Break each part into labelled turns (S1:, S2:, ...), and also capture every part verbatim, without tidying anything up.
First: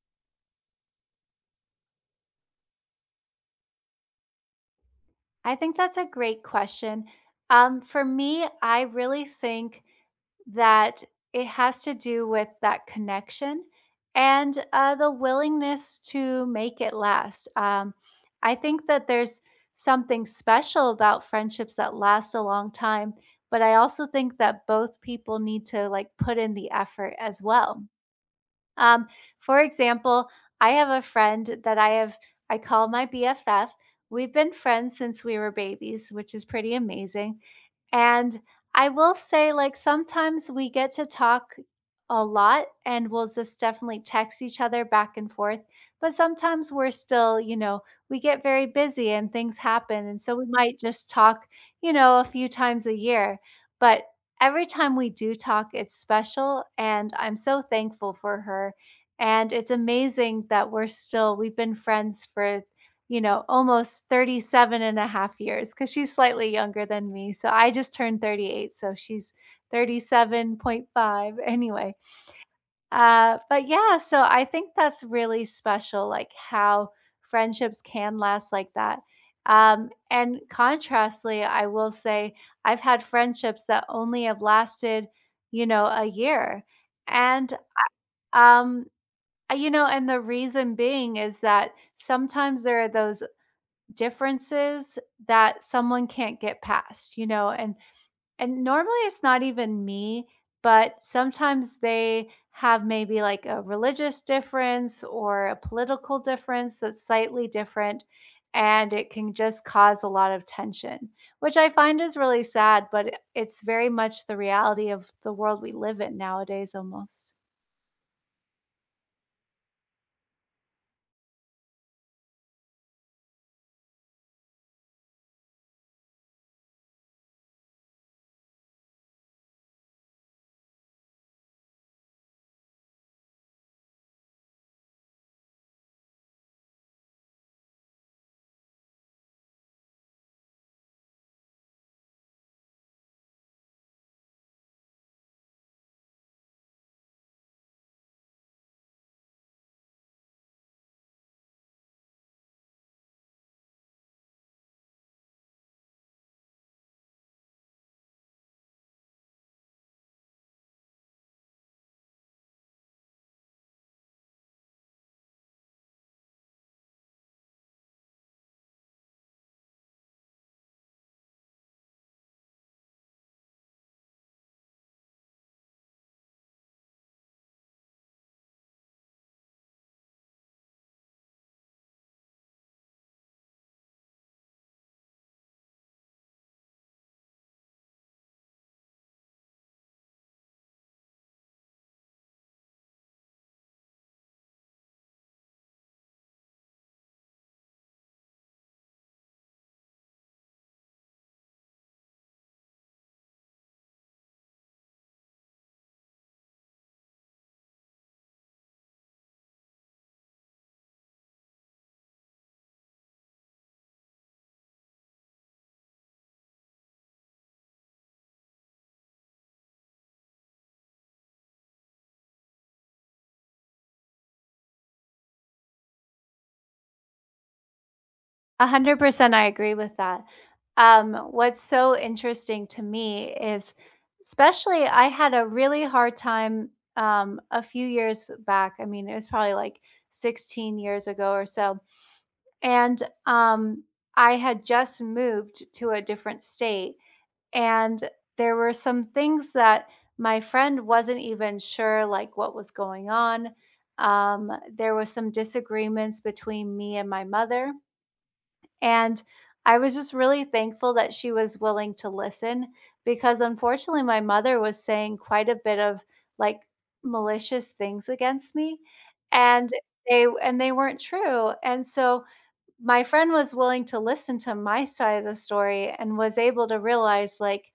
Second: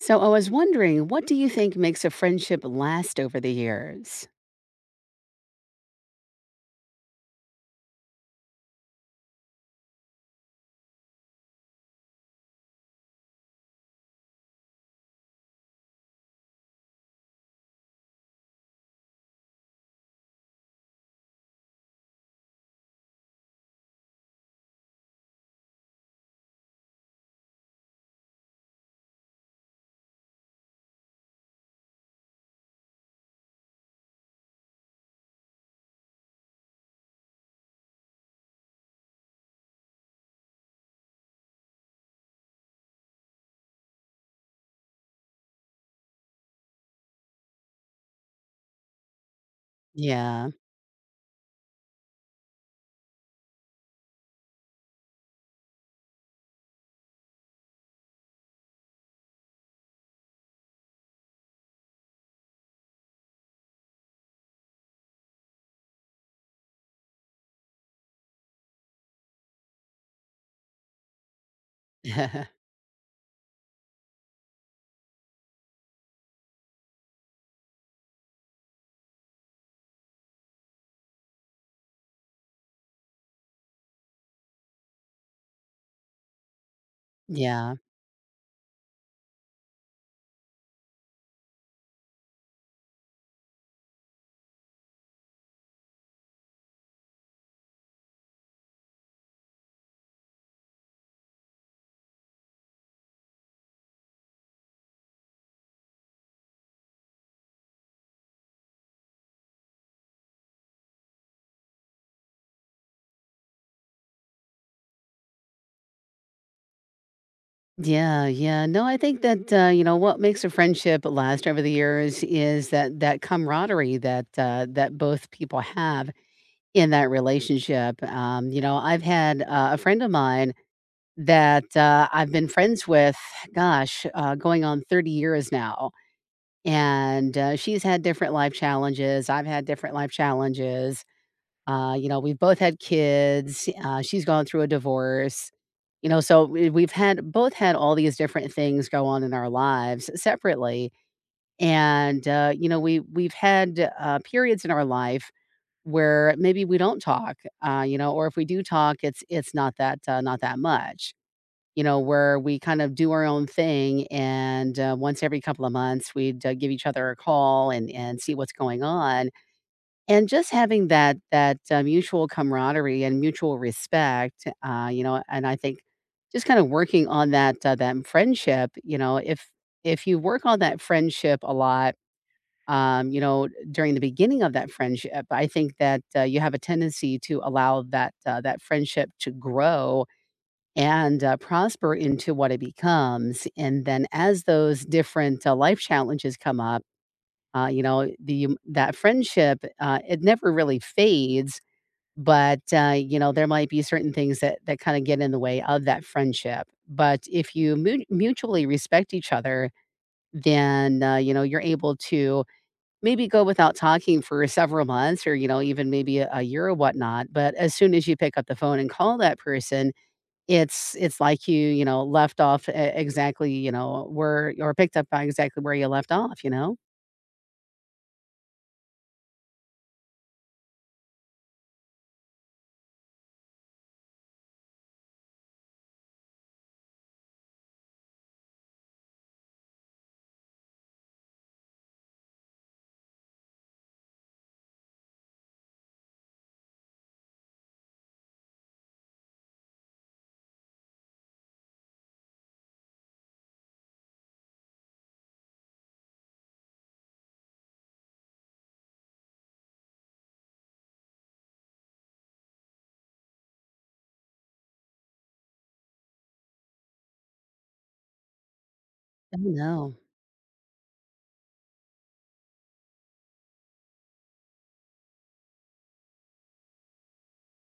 S1: So I was wondering, what do you think makes a friendship last over the years?
S2: I think that's a great question. Um, for me, I really think that it has to do with that connection and uh, the willingness to make it last. Um, I think that there's something special about friendships that last a long time, but I also think that both people need to like put in the effort as well. Um, for example, I have a friend that I have, I call my B F F. We've been friends since we were babies, which is pretty amazing. And I will say, like, sometimes we get to talk a lot and we'll just definitely text each other back and forth. But sometimes we're still, you know, we get very busy and things happen. And so we
S1: Yeah.
S2: might just talk, you know, a few times a year. But every time we do talk, it's special. And I'm so thankful for her. And it's amazing that we're still, we've been friends for, you know, almost thirty-seven and a half years, because she's slightly younger than me. So I just turned thirty-eight. So she's thirty-seven point five. Anyway, uh, but yeah, so I think that's really special, like how friendships can last like that. Um, and contrastly, I will say I've had friendships that only have lasted, you know, a year. And,
S1: Yeah.
S2: um, uh, you know, and the reason being is that sometimes there are those differences that someone can't get past, you know, and and normally it's not even me, but sometimes they have maybe like a religious difference or a political difference that's slightly different. And it can just cause a lot of tension, which I find is really sad, but it- it's very much the reality of the world we live in nowadays almost.
S1: Yeah, yeah. No, I think that uh, you know, what makes a friendship last over the years is that that camaraderie that uh, that both people have in that relationship. Um, you know, I've had uh, a friend of mine that uh, I've been friends with, gosh, uh, going on thirty years now, and uh, she's had different life challenges. I've had different life challenges. Uh, you know, we've both had kids. Uh, she's gone through a divorce, you know, so we we've had both had all these different things go on in our lives separately, and, uh, you know, we we've had, uh, periods in our life where maybe we don't talk, uh, you know, or if we do talk, it's it's not that, uh, not that much, you know, where we kind of do our own thing, and, uh, once every couple of months, we'd, uh, give each other a call and and see what's going on. And just having that that, uh, mutual camaraderie and mutual respect, uh, you know. And I think just kinda working on that, uh, that friendship, you know, if if you work on that friendship a lot, um, you know, during the beginning of that friendship, I think that, uh, you have a tendency to allow that, uh, that friendship to grow and, uh, prosper into what it becomes, and then as those different, uh, life challenges come up, uh, you know, the um, that friendship, uh, it never really fades, but, uh, you know, there might be certain things that that kinda get in the way of that friendship. But if you mu mutually respect each other, then, uh, you know, you're able to maybe go without talking for several months or, you know, even maybe a a year or whatnot. But as soon as you pick up the phone and call that person, it's it's like you, you know, left off e exactly, you know, where or picked up by exactly where you left off, you know?
S2: one hundred percent I agree with that. Um, what's so interesting to me is, especially, I had a really hard time um, a few years back. I mean, it was probably like sixteen years ago or so. And um, I had just moved to a different state. And there were some things that my friend wasn't even sure, like what was going on. Um, there was some disagreements between me and my mother, and I was just really thankful that she was willing to listen, because unfortunately my mother was saying quite a bit of like malicious things against me,
S1: I don't
S2: and
S1: know.
S2: they and they weren't true. And so my friend was willing to listen to my side of the story and was able to realize like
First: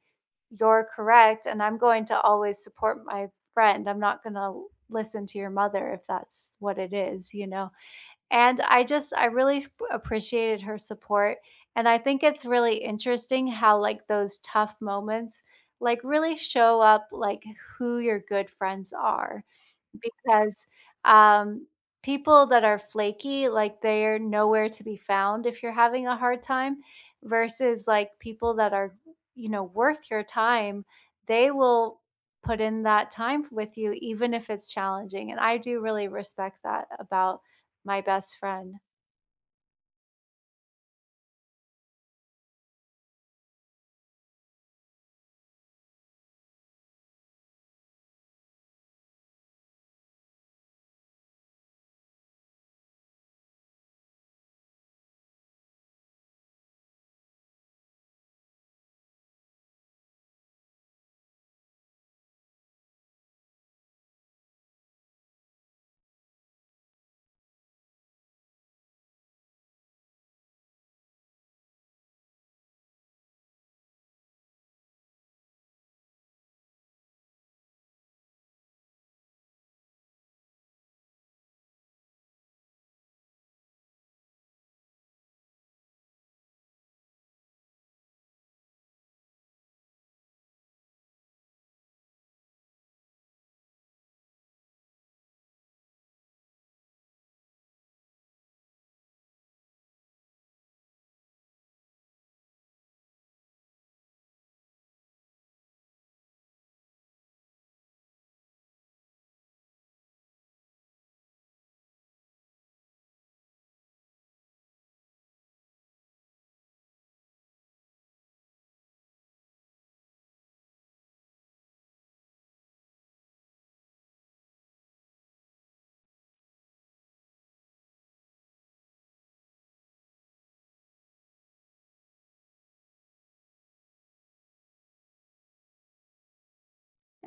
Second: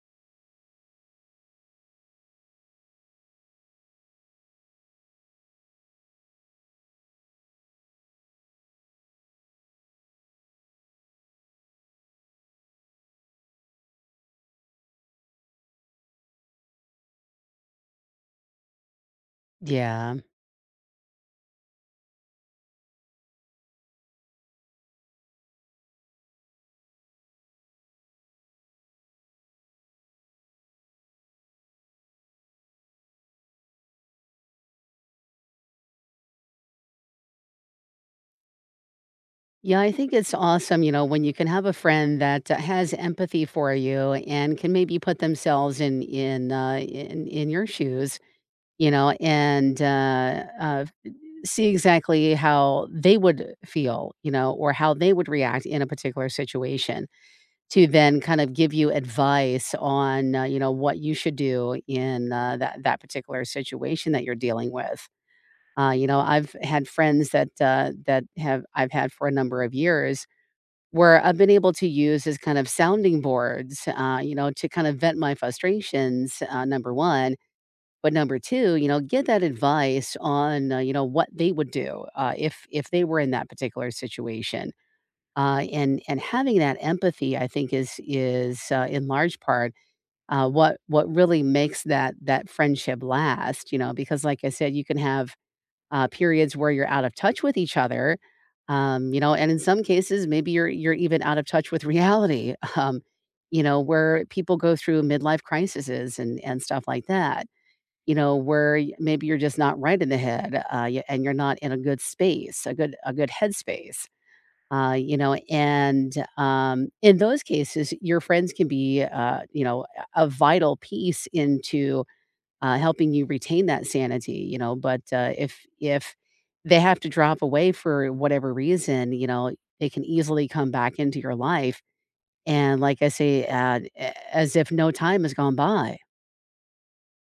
S2: you're correct, and I'm going to always support my friend. I'm not going to listen to your mother if that's what it is, you know. And I just I really appreciated her support, and I think it's really interesting how, like, those tough moments, like, really show up, like, who your good friends are.
S1: Yeah.
S2: Because, um, people that are flaky, like, they're nowhere to be found if you're having a hard time versus, like, people that are, you know, worth your time, they will put in that time with you even if it's challenging, and I do really respect that about my best friend.
S1: Yeah, I think it's awesome, you know, when you can have a friend that uh, has empathy for you and can maybe put themselves in in uh, in in your shoes, you know, and uh, uh, see exactly how they would feel, you know, or how they would react in a particular situation. To then kind of give you advice on, uh, you know, what you should do in uh, that that particular situation that you're dealing with. Uh, you know, I've had friends that uh, that have I've had for a number of years where I've been able to use as kind of sounding boards, uh, you know, to kind of vent my frustrations, uh, number one, but number two, you know, get that advice on, uh, you know, what they would do, uh, if if they were in that particular situation. Uh, and and having that empathy, I think is is, uh, in large part, uh, what what really makes that that friendship last, you know, because like I said, you can have uh, periods where you're out of touch with each other, um, you know, and in some cases, maybe you're you're even out of touch with reality, um, you know, where people go through midlife crises and and stuff like that. You know, where y- maybe you're just not right in the head, uh, y- and you're not in a good space, a good a good headspace. Uh, you know, and um, in those cases, your friends can be, uh, you know, a a vital piece into uh, helping you retain that sanity, you know. But uh, if if they have to drop away for whatever reason, you know, they can easily come back into your life, and like I say, uh, a- as if no time has gone by.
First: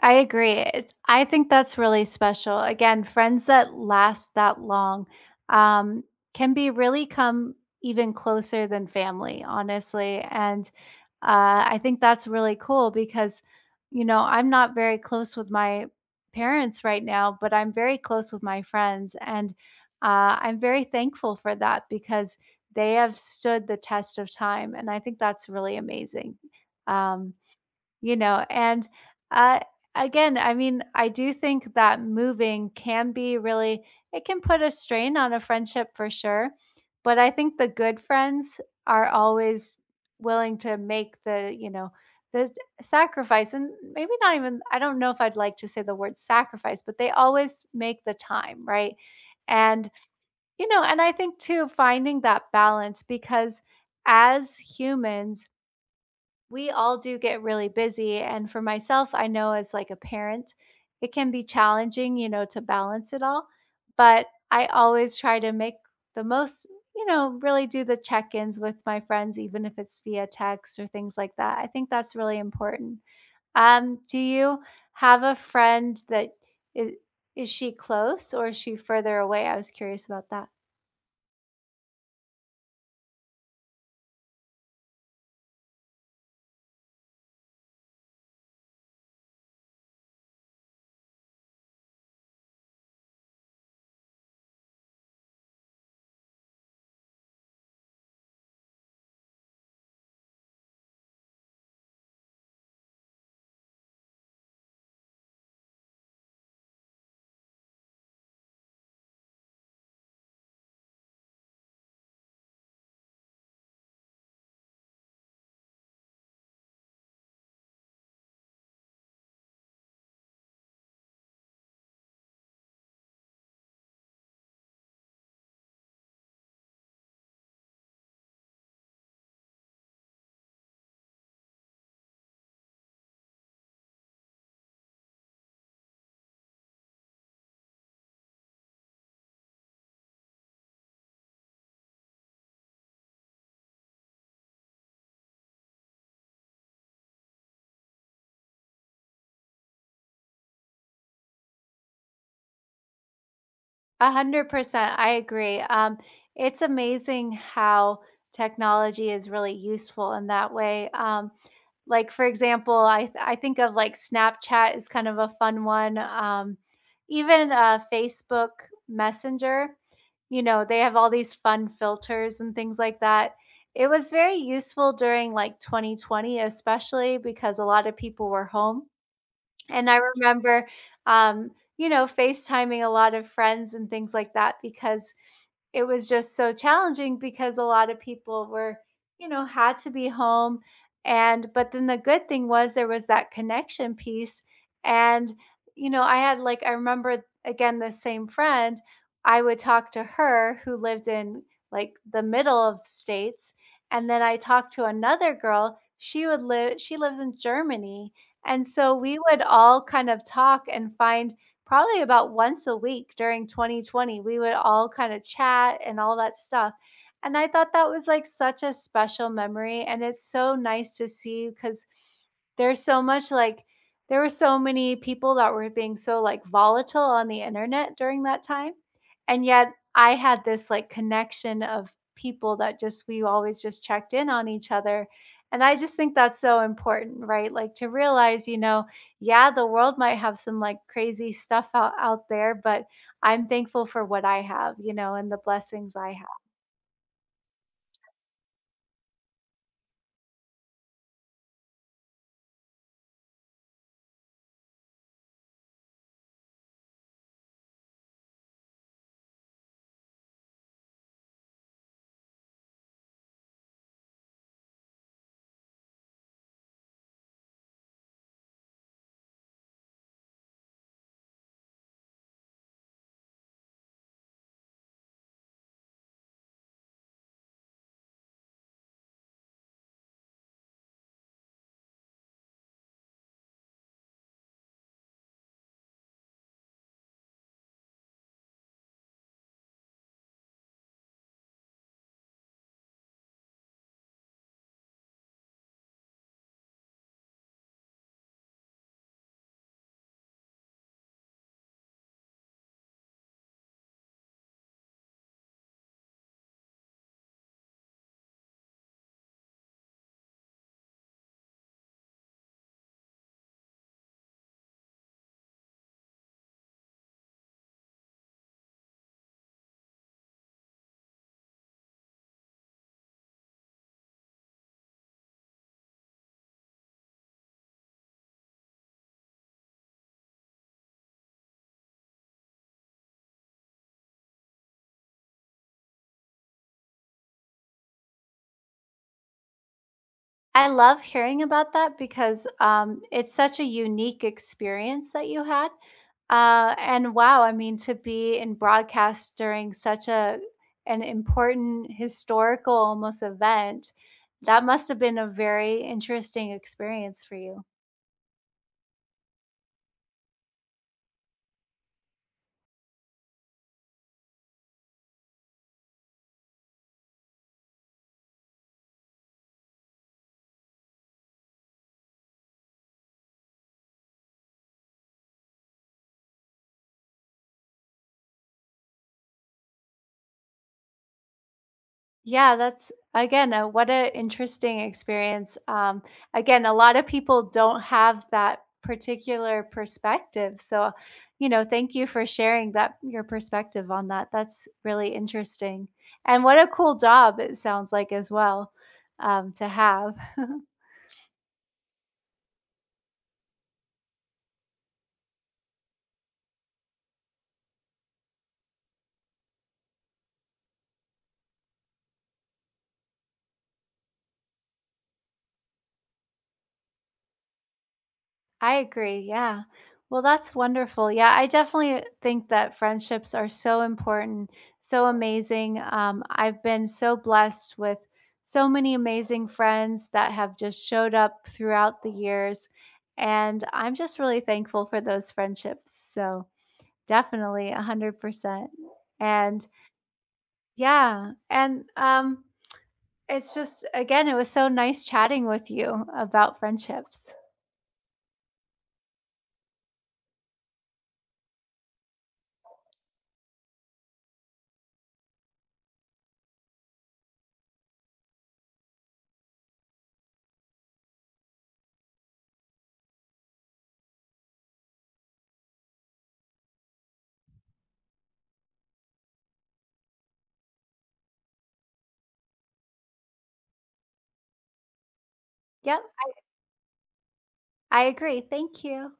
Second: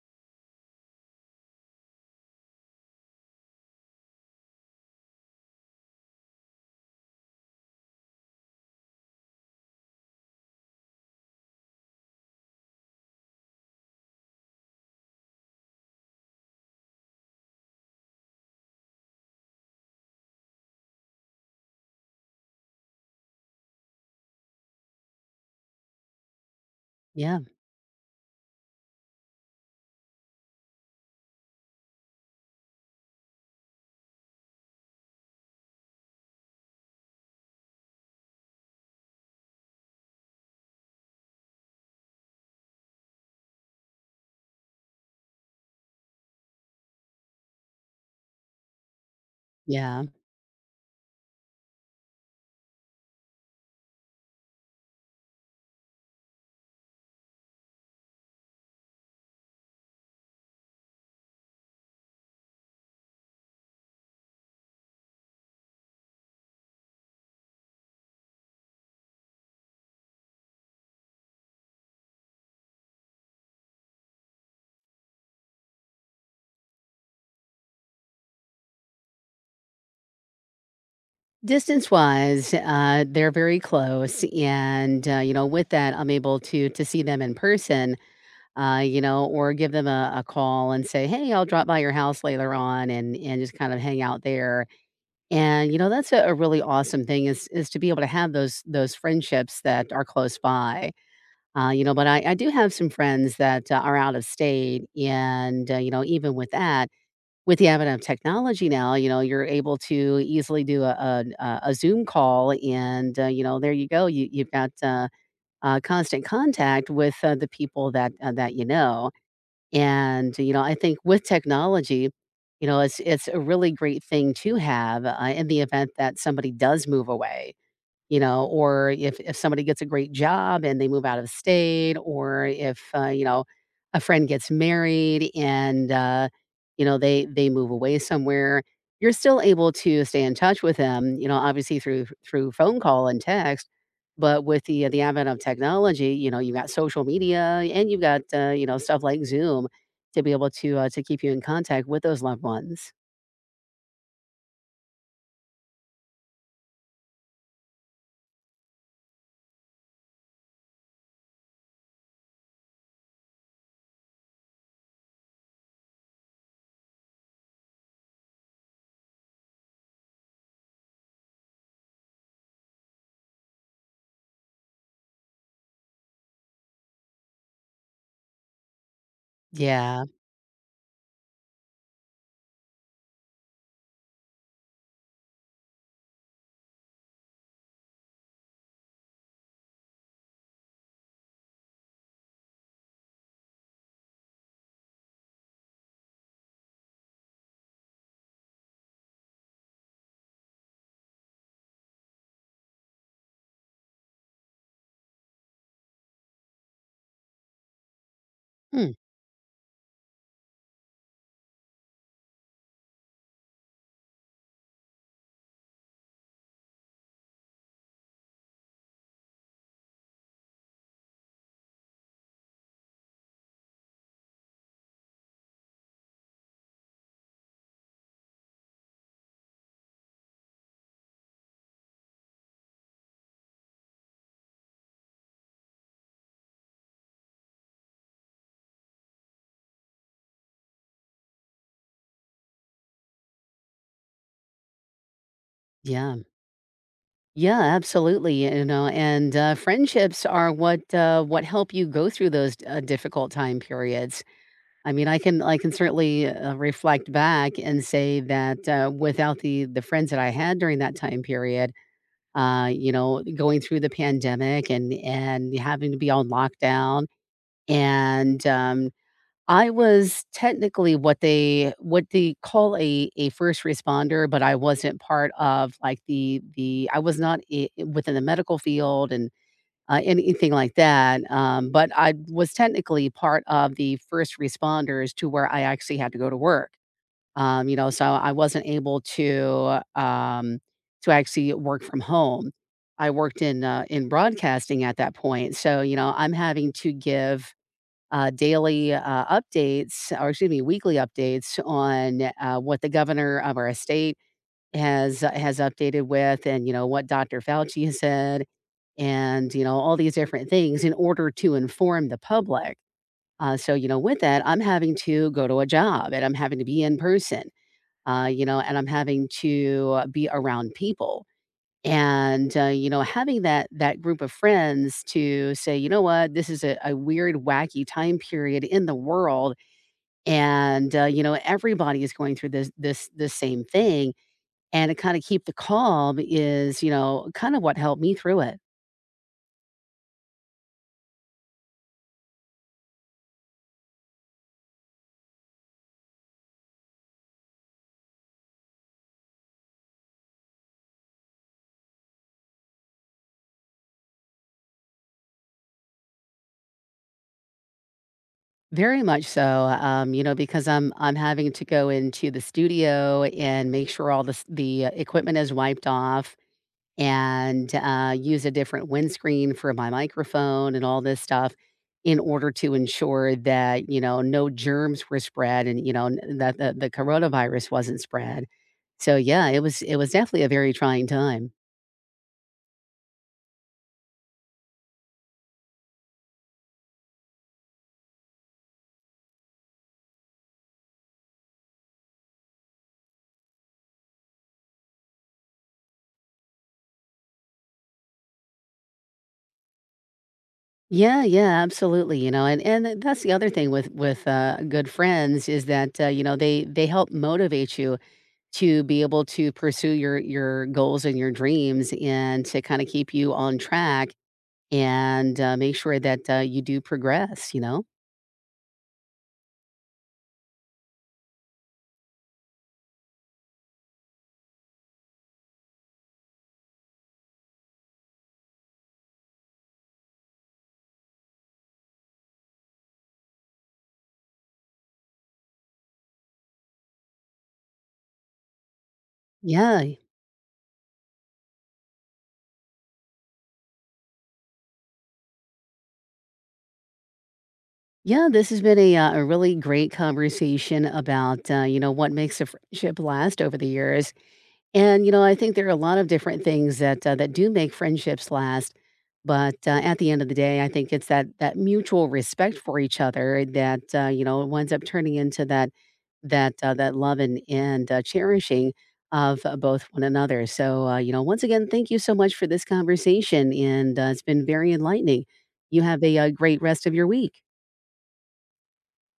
S2: I agree. It's I think that's really special. Again, friends that last that long, um, can be really come even closer than family, honestly, and, uh, I think that's really cool because, you know, I'm not very close with my parents right now, but I'm very close with my friends, and, uh, I'm very thankful for that because they have stood the test of time, and I think that's really amazing. Um
S1: Yeah,
S2: you know, and, uh, again, I mean, I do think that moving can be really it can put a strain on a friendship for sure, but I think the good friends are always willing to make the, you know, the sacrifice, and maybe not even I don't know if I'd like to say the word sacrifice, but they always make the time, right? And,
S1: yeah.
S2: you know, and I think too finding that balance because as humans, we all do get really busy. And for myself, I know as like a parent, it can be challenging, you know, to balance it all. But I always try to make the most, you know, really do the check ins with my friends, even if it's via text or things like that. I think that's really important. Um, do you have a friend that is, is she close or is she further away? I was curious about that.
S1: Distance wise, uh, they're very close, and uh, you know, with that, I'm able to to see them in person, uh, you know, or give them a, a call and say, "Hey, I'll drop by your house later on," and and just kind of hang out there. And, you know, that's a a really awesome thing is is to be able to have those those friendships that are close by. Uh, you know, but I I do have some friends that, uh, are out of state, and, uh, you know, even with that, with the advent of technology now, you know, you're able to easily do a an a a Zoom call and, uh, you know, there you go. You you've got, uh, uh, constant contact with, uh, the people that, uh, that you know. And, you know, I think with technology, you know, it's it's a really great thing to have, uh, in the event that somebody does move away. You know, or if if somebody gets a great job and they move out of state, or if, uh, you know, a friend gets married and, uh, you know, they they move away somewhere, you're still able to stay in touch with them, you know, obviously through through phone call and text, but with the the advent of technology, you know, you've got social media and you've got, uh, you know, stuff like Zoom to be able to, uh, to keep you in contact with those loved ones.
S2: one hundred percent. I agree. Um, it's amazing how technology is really useful in that way. Um, like for example, I th- I think of like Snapchat is kind of a fun one. Um, even uh, Facebook Messenger, you know, they have all these fun filters and things like that. It was very useful during like twenty twenty, especially because a lot of people were home, and I
S1: Yeah.
S2: remember, um, you know, FaceTiming a lot of friends and things like that because it was just so challenging because a lot of people were, you know, had to be home. And, but then the good thing was there was that connection piece. And, you know, I had like, I remember again, the same friend, I would talk to her, who lived in like the middle of states. And then I talked to another girl. She would live, she lives in Germany. And
S1: Mm,
S2: so we would all kind of talk and find probably about once a week during twenty twenty, we would all kind of chat and all that stuff. And I thought that was like such a special memory. And it's so nice to see because there's so much like, there were so many people that were being so like volatile on the internet during that time. And yet I had this like connection of people that just, we always just checked in on each other, and I just think that's so important, right? Like to realize, you know, yeah, the world might have some like crazy stuff out, out there, but I'm thankful for what I have, you know, and the blessings I
S1: yeah.
S2: have.
S1: Yeah, absolutely. You know, and uh, friendships are what uh, what help you go through those uh, difficult time periods. I mean, I can I can certainly uh, reflect back and say that uh, without the the friends that I had during that time period, uh, you know, going through the pandemic and and having to be on lockdown, and um, I was technically what they what they call a a first responder, but I wasn't part of, like, the the I was not I within the medical field and, uh, anything like that, um, but I was technically part of the first responders to where I actually had to go to work, um, you know, so I wasn't able to, um to actually work from home. I worked in, uh in broadcasting at that point, so, you know, I'm having to give uh, daily uh, updates, or excuse me, weekly updates on uh, what the governor of our state has uh, has updated with, and you know what doctor Fauci has said, and you know all these different things in order to inform the public. Uh, so you know, with that, I'm having to go to a job, and I'm having to be in person, uh, you know, and I'm having to uh, be around people and, uh, you know, having that that group of friends to say, "You know what? This is a a weird, wacky time period in the world, and, uh, you know, everybody is going through this this this same thing." And to kinda keep the calm is, you know, kind of what helped me through it.
S2: I love hearing about that because um, it's such a unique experience that you had. Uh, and wow, I mean, to be in broadcast during such a an important historical almost event, that must have been a very interesting experience for you.
S1: Very much so, um, you know, because I'm I'm having to go into the studio and make sure all the s the uh, equipment is wiped off and uh, use a different windscreen for my microphone and all this stuff in order to ensure that you know no germs were spread and you know n- that the, the coronavirus wasn't spread. So yeah, it was it was definitely a very trying time.
S2: Yeah, that's again, uh, what an interesting experience. Um, again, a lot of people don't have that particular perspective. So, you know, thank you for sharing that your perspective on that. That's really interesting. And what a cool job it sounds like as well um, to have.
S1: Yeah, yeah, absolutely. You know, and and that's the other thing with with uh, good friends is that uh, you know, they they help motivate you to be able to pursue your your goals and your dreams and to kind of keep you on track and, uh, make sure that, uh, you do progress, you know?
S2: I agree. Yeah. Well, that's wonderful. Yeah, I definitely think that friendships are so important, so amazing. Um, I've been so blessed with so many amazing friends that have just showed up throughout the years. And I'm just really thankful for those friendships. So definitely one hundred percent. And
S1: Yeah.
S2: yeah. And um, it's just, again, it was so nice chatting with you about friendships.
S1: Yeah, this has been a, uh, a really great conversation about, uh, you know, what makes a friendship last over the years. And, you know, I think there are a lot of different things that uh, that do make friendships last, but uh, at the end of the day, I think it's that that mutual respect for each other that uh, you know, winds up turning into that that uh, that love and and uh, cherishing of uh, both one another. So, uh, you know, once again, thank you so much for this conversation, and uh, it's been very enlightening. You
S2: Yep.
S1: have a, uh great rest of your week.
S2: I agree. Thank you.